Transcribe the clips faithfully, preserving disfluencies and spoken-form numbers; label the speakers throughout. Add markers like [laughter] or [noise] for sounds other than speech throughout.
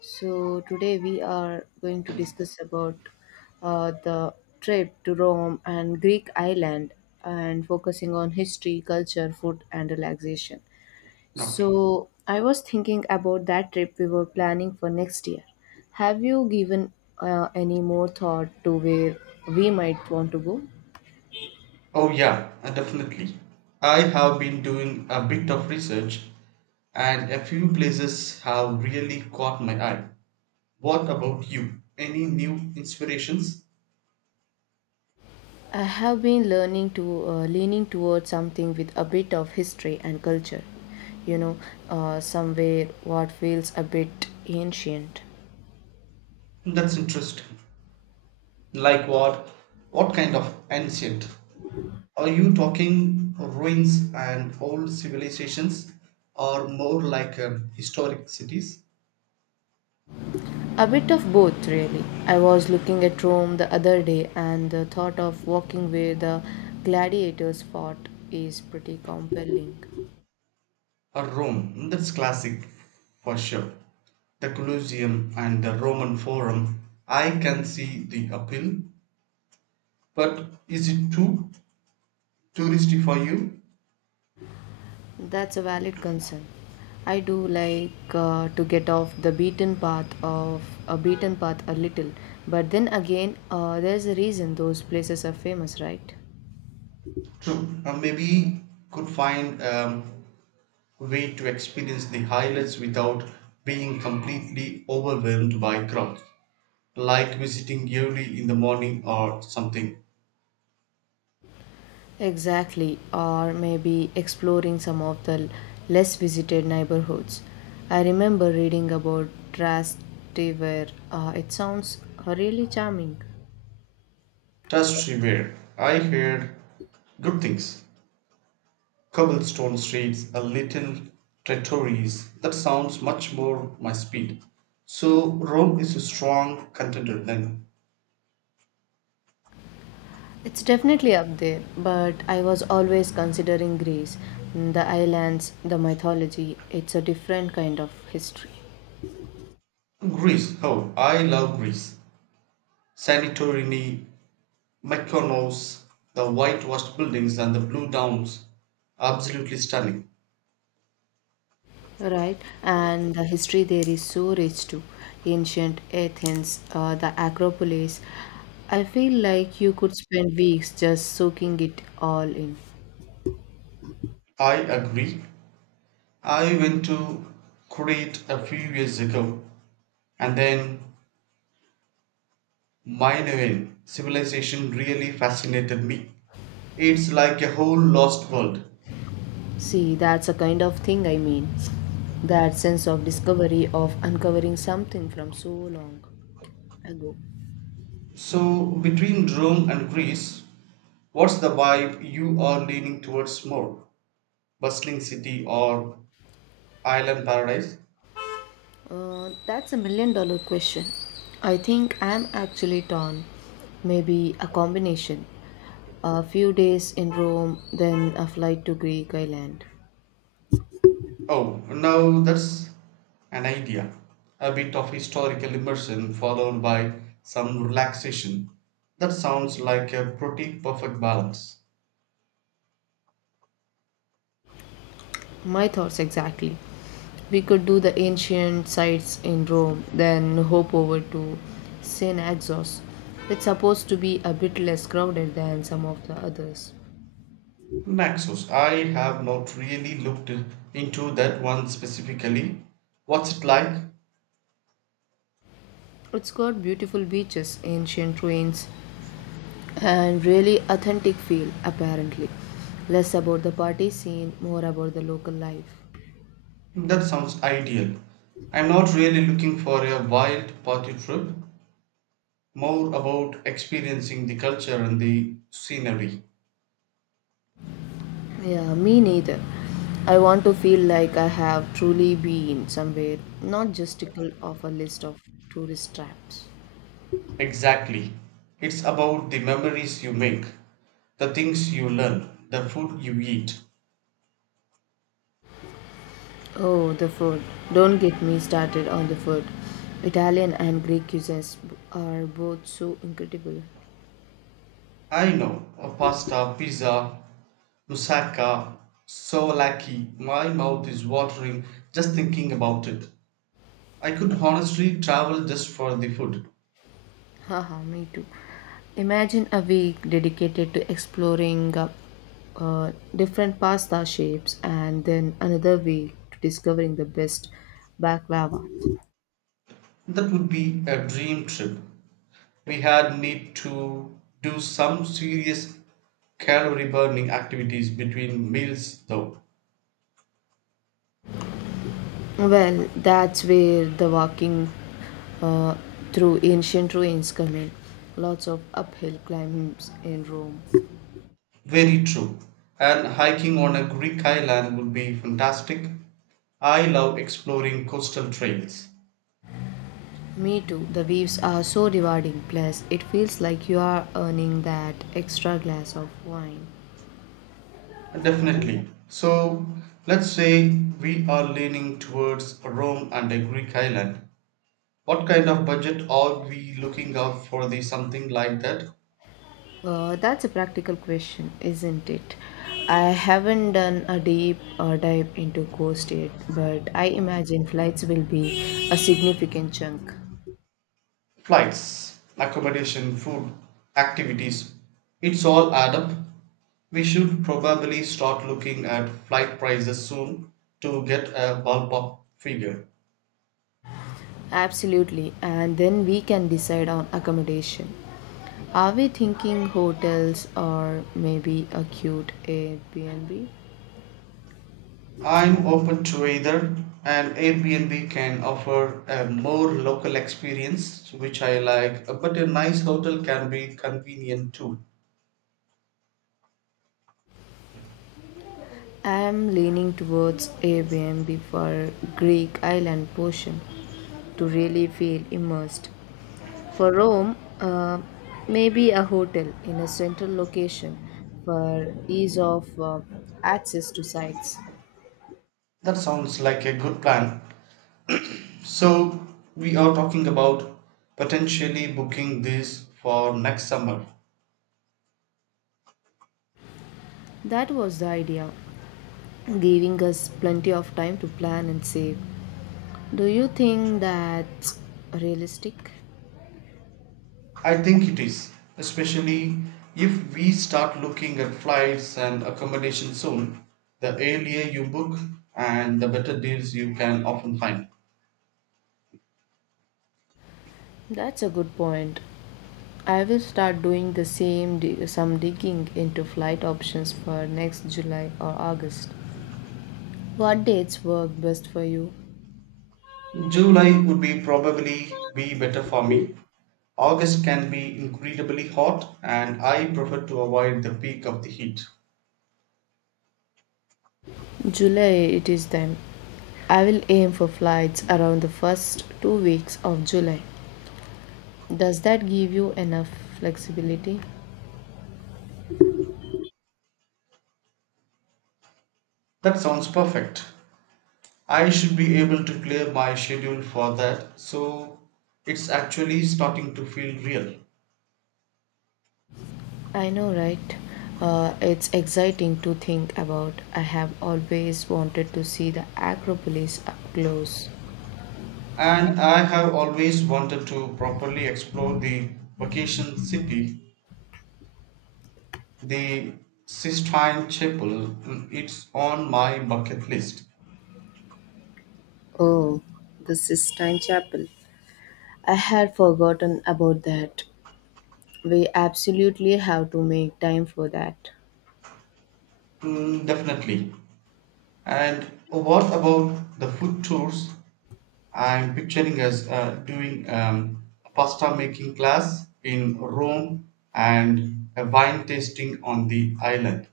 Speaker 1: So today we are going to discuss about uh, the trip to Rome and Greek island, and focusing on history, culture, food and relaxation.
Speaker 2: Okay.
Speaker 1: So I was thinking about that trip we were planning for next year. Have you given uh, any more thought to where we might want to go?
Speaker 2: Oh, yeah, uh, definitely. I have been doing a bit of research, and a few places have really caught my eye. What about you? Any new inspirations?
Speaker 1: I have been learning to uh, leaning towards something with a bit of history and culture, you know, uh, somewhere what feels a bit ancient.
Speaker 2: That's interesting. Like what? What kind of ancient? Are you talking ruins and old civilizations, or more like um, historic cities?
Speaker 1: A bit of both, really. I was looking at Rome the other day, and the thought of walking where the gladiators fought is pretty compelling.
Speaker 2: Uh, Rome, that's classic for sure. The Colosseum and the Roman Forum, I can see the appeal, but is it too touristy for you?
Speaker 1: That's a valid concern. I do like uh, to get off the beaten path of a beaten path a little, but then again, uh, there's a reason those places are famous, right?
Speaker 2: True, uh, maybe could find a way to experience the highlights without being completely overwhelmed by crowds, like visiting early in the morning or something.
Speaker 1: Exactly, or maybe exploring some of the less visited neighborhoods. I remember reading about Trastevere. Uh, it sounds really charming.
Speaker 2: Trust me, where I heard good things. Cobblestone streets and little trattorias. That sounds much more my speed. So Rome is a strong contender then.
Speaker 1: It's definitely up there, but I was always considering Greece, the islands, the mythology. It's a different kind of history,
Speaker 2: Greece. Oh, I love Greece. Santorini, Mykonos, the whitewashed buildings and the blue downs. Absolutely stunning.
Speaker 1: right? And the history there is so rich too. Ancient Athens, uh, the Acropolis. I feel like you could spend weeks just soaking it all in.
Speaker 2: I agree. I went to Crete a few years ago and then Minoan civilization really fascinated me. It's like a whole lost world.
Speaker 1: See, that's a kind of thing I mean. That sense of discovery, of uncovering something from so long ago.
Speaker 2: So, between Rome and Greece, what's the vibe you are leaning towards more? Bustling city or island paradise?
Speaker 1: Uh, that's a million dollar question. I think I'm actually torn. Maybe a combination. A few days in Rome, then a flight to Greek island.
Speaker 2: Oh, now that's an idea. A bit of historical immersion followed by some relaxation. That sounds like a pretty perfect balance.
Speaker 1: My thoughts exactly. We could do the ancient sites in Rome, then hop over to Saint Exos. It's supposed to be a bit less crowded than some of the others.
Speaker 2: Naxos, I have not really looked into that one specifically. What's it like?
Speaker 1: It's got beautiful beaches, ancient ruins, and really authentic feel, apparently less about the party scene, more about the local life.
Speaker 2: That sounds ideal. I'm not really looking for a wild party trip, more about experiencing the culture and the scenery.
Speaker 1: Yeah, me neither. I want to feel like I have truly been somewhere, not just tickle off a list of tourist traps.
Speaker 2: Exactly. It's about the memories you make, the things you learn, the food you eat.
Speaker 1: Oh, the food. Don't get me started on the food. Italian and Greek cuisines are both so incredible.
Speaker 2: I know, a pasta, pizza, moussaka, souvlaki. My mouth is watering just thinking about it. I could honestly travel just for the food.
Speaker 1: Haha, me too. Imagine a week dedicated to exploring uh, uh, different pasta shapes and then another week to discovering the best baklava.
Speaker 2: That would be a dream trip. We had need to do some serious calorie burning activities between meals though.
Speaker 1: Well, that's where the walking, uh, through ancient ruins come in. Lots of uphill climbs in Rome.
Speaker 2: Very true, and hiking on a Greek island would be fantastic. I love exploring coastal trails.
Speaker 1: Me too. The views are so rewarding. Plus, it feels like you are earning that extra glass of wine.
Speaker 2: Definitely. So let's say we are leaning towards Rome and a Greek island, what kind of budget are we looking out for the something like that?
Speaker 1: Uh, that's a practical question, isn't it? I haven't done a deep uh, dive into ghost yet, but I imagine flights will be a significant chunk.
Speaker 2: Flights, accommodation, food, activities, it's all add up. We should probably start looking at flight prices soon to get a ballpark figure.
Speaker 1: Absolutely, and then we can decide on accommodation. Are we thinking hotels or maybe a cute Airbnb?
Speaker 2: I'm open to either, and Airbnb can offer a more local experience, which I like, but a nice hotel can be convenient too.
Speaker 1: I'm leaning towards Airbnb for Greek island portion to really feel immersed. For Rome, uh, maybe a hotel in a central location for ease of uh, access to sites.
Speaker 2: That sounds like a good plan. So, we are talking about potentially booking this for next summer.
Speaker 1: That was the idea, giving us plenty of time to plan and save. Do you think that's realistic?
Speaker 2: I think it is, especially if we start looking at flights and accommodation soon. The earlier you book and the better deals you can often find.
Speaker 1: That's a good point. I will start doing the same di- some digging into flight options for next July or August. What dates work best for you?
Speaker 2: July would be probably be better for me. August can be incredibly hot and I prefer to avoid the peak of the heat.
Speaker 1: July it is then. I will aim for flights around the first two weeks of July. Does that give you enough flexibility?
Speaker 2: That sounds perfect. I should be able to clear my schedule for that, so it's actually starting to feel real.
Speaker 1: I know, right? Uh, it's exciting to think about. I have always wanted to see the Acropolis up close.
Speaker 2: And I have always wanted to properly explore the Vacation City, the Sistine Chapel. Mm, it's on my bucket list.
Speaker 1: Oh, the Sistine Chapel. I had forgotten about that. We absolutely have to make time for that.
Speaker 2: Mm, definitely. And what about the food tours? I'm picturing us uh, doing um, a pasta making class in Rome and a wine tasting on the island.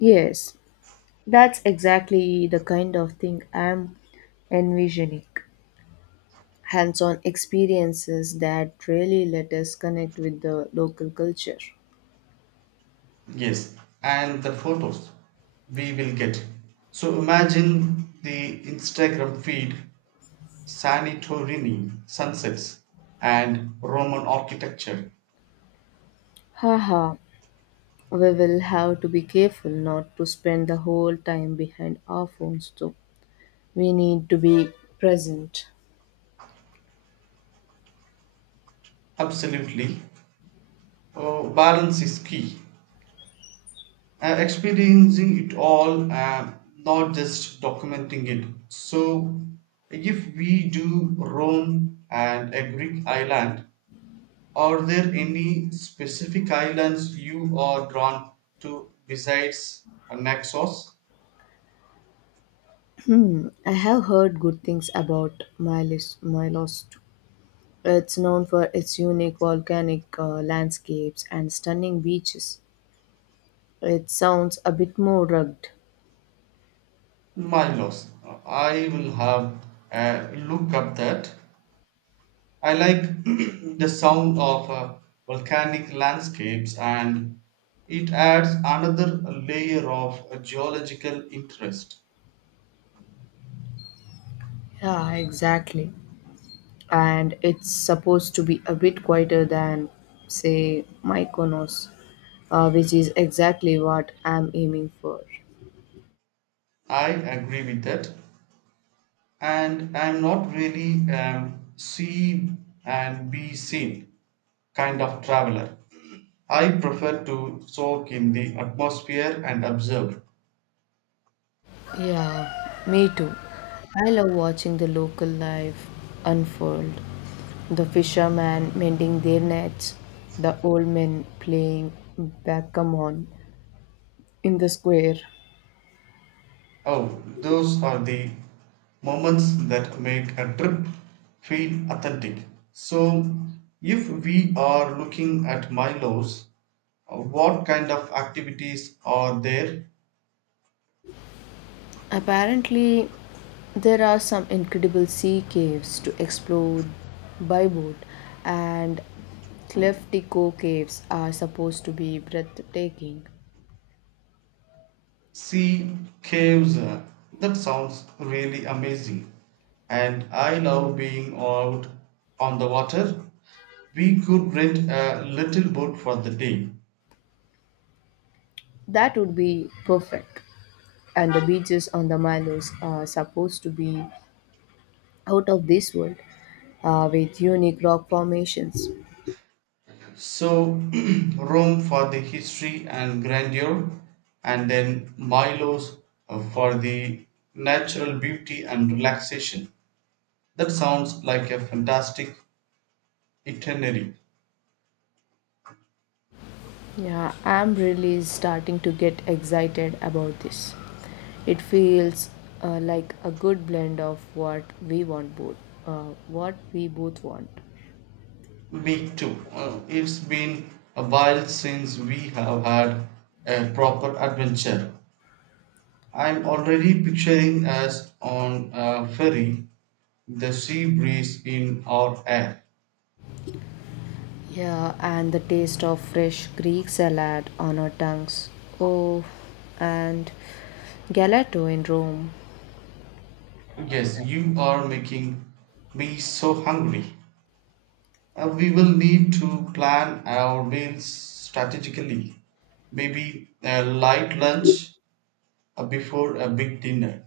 Speaker 1: Yes, that's exactly the kind of thing I'm envisioning. Hands on experiences that really let us connect with the local culture.
Speaker 2: Yes, and the photos we will get. So imagine the Instagram feed, Sanitorini sunsets, and Roman architecture.
Speaker 1: Haha, we will have to be careful not to spend the whole time behind our phones though. We need to be present.
Speaker 2: Absolutely. Oh, balance is key. Uh, experiencing it all, uh, not just documenting it. So, if we do Rome and a Greek island, are there any specific islands you are drawn to besides Naxos?
Speaker 1: Hmm, I have heard good things about Milos, Milos It's known for its unique volcanic uh, landscapes and stunning beaches. It sounds a bit more rugged.
Speaker 2: Mylos. I will have a look up that. I like [clears throat] the sound of uh, volcanic landscapes, and it adds another layer of uh, geological interest.
Speaker 1: Yeah, exactly. And it's supposed to be a bit quieter than, say, Mykonos, uh, which is exactly what I'm aiming for.
Speaker 2: I agree with that. And I'm not really um, see and be seen kind of traveler. I prefer to soak in the atmosphere and observe.
Speaker 1: Yeah, me too. I love watching the local life unfold. The fishermen mending their nets, the old men playing backgammon in the square.
Speaker 2: Oh, those are the moments that make a trip feel authentic. So, if we are looking at Milo's, uh, what kind of activities are there?
Speaker 1: Apparently, there are some incredible sea caves to explore by boat, and Cliff Tico caves are supposed to be breathtaking.
Speaker 2: Sea caves. uh, That sounds really amazing. And I love being out on the water. We could rent a little boat for the day.
Speaker 1: That would be perfect. And the beaches on the Malos are supposed to be out of this world, uh, with unique rock formations.
Speaker 2: So, [clears throat] Rome for the history and grandeur, and then Milos uh, for the natural beauty and relaxation. That sounds like a fantastic itinerary.
Speaker 1: Yeah, I'm really starting to get excited about this. It feels uh, like a good blend of what we want both, uh, what we both want.
Speaker 2: Me too. Uh, it's been a while since we have had a proper adventure. I'm already picturing us on a ferry, the sea breeze in our air.
Speaker 1: Yeah, and the taste of fresh Greek salad on our tongues. Oh, and gelato in Rome,
Speaker 2: Yes, you are making me so hungry. Uh, we will need to plan our meals strategically. Maybe a light lunch uh, before a big dinner.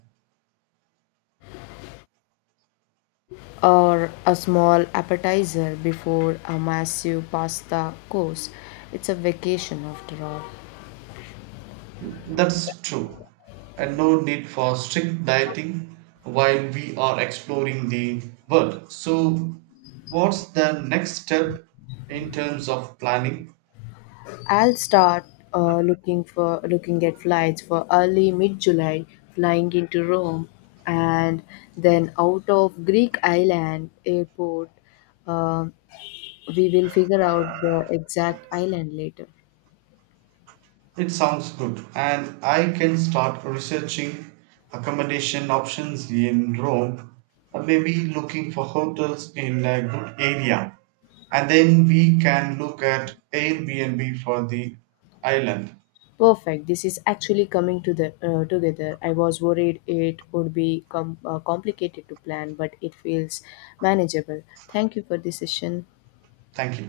Speaker 1: or a small appetizer before a massive pasta course. It's a vacation after all.
Speaker 2: That's true. And no need for strict dieting while we are exploring the world. So, what's the next step in terms of planning?
Speaker 1: I'll start uh, looking for looking at flights for early mid-July, flying into Rome, and then out of Greek island airport. Uh, we will figure out the exact island later.
Speaker 2: It sounds good, and I can start researching accommodation options in Rome, uh, maybe looking for hotels in a good area, and then we can look at Airbnb for the island.
Speaker 1: Perfect. This is actually coming to the uh, together. I was worried it would be com- uh, complicated to plan, but it feels manageable. Thank you for this session.
Speaker 2: Thank you.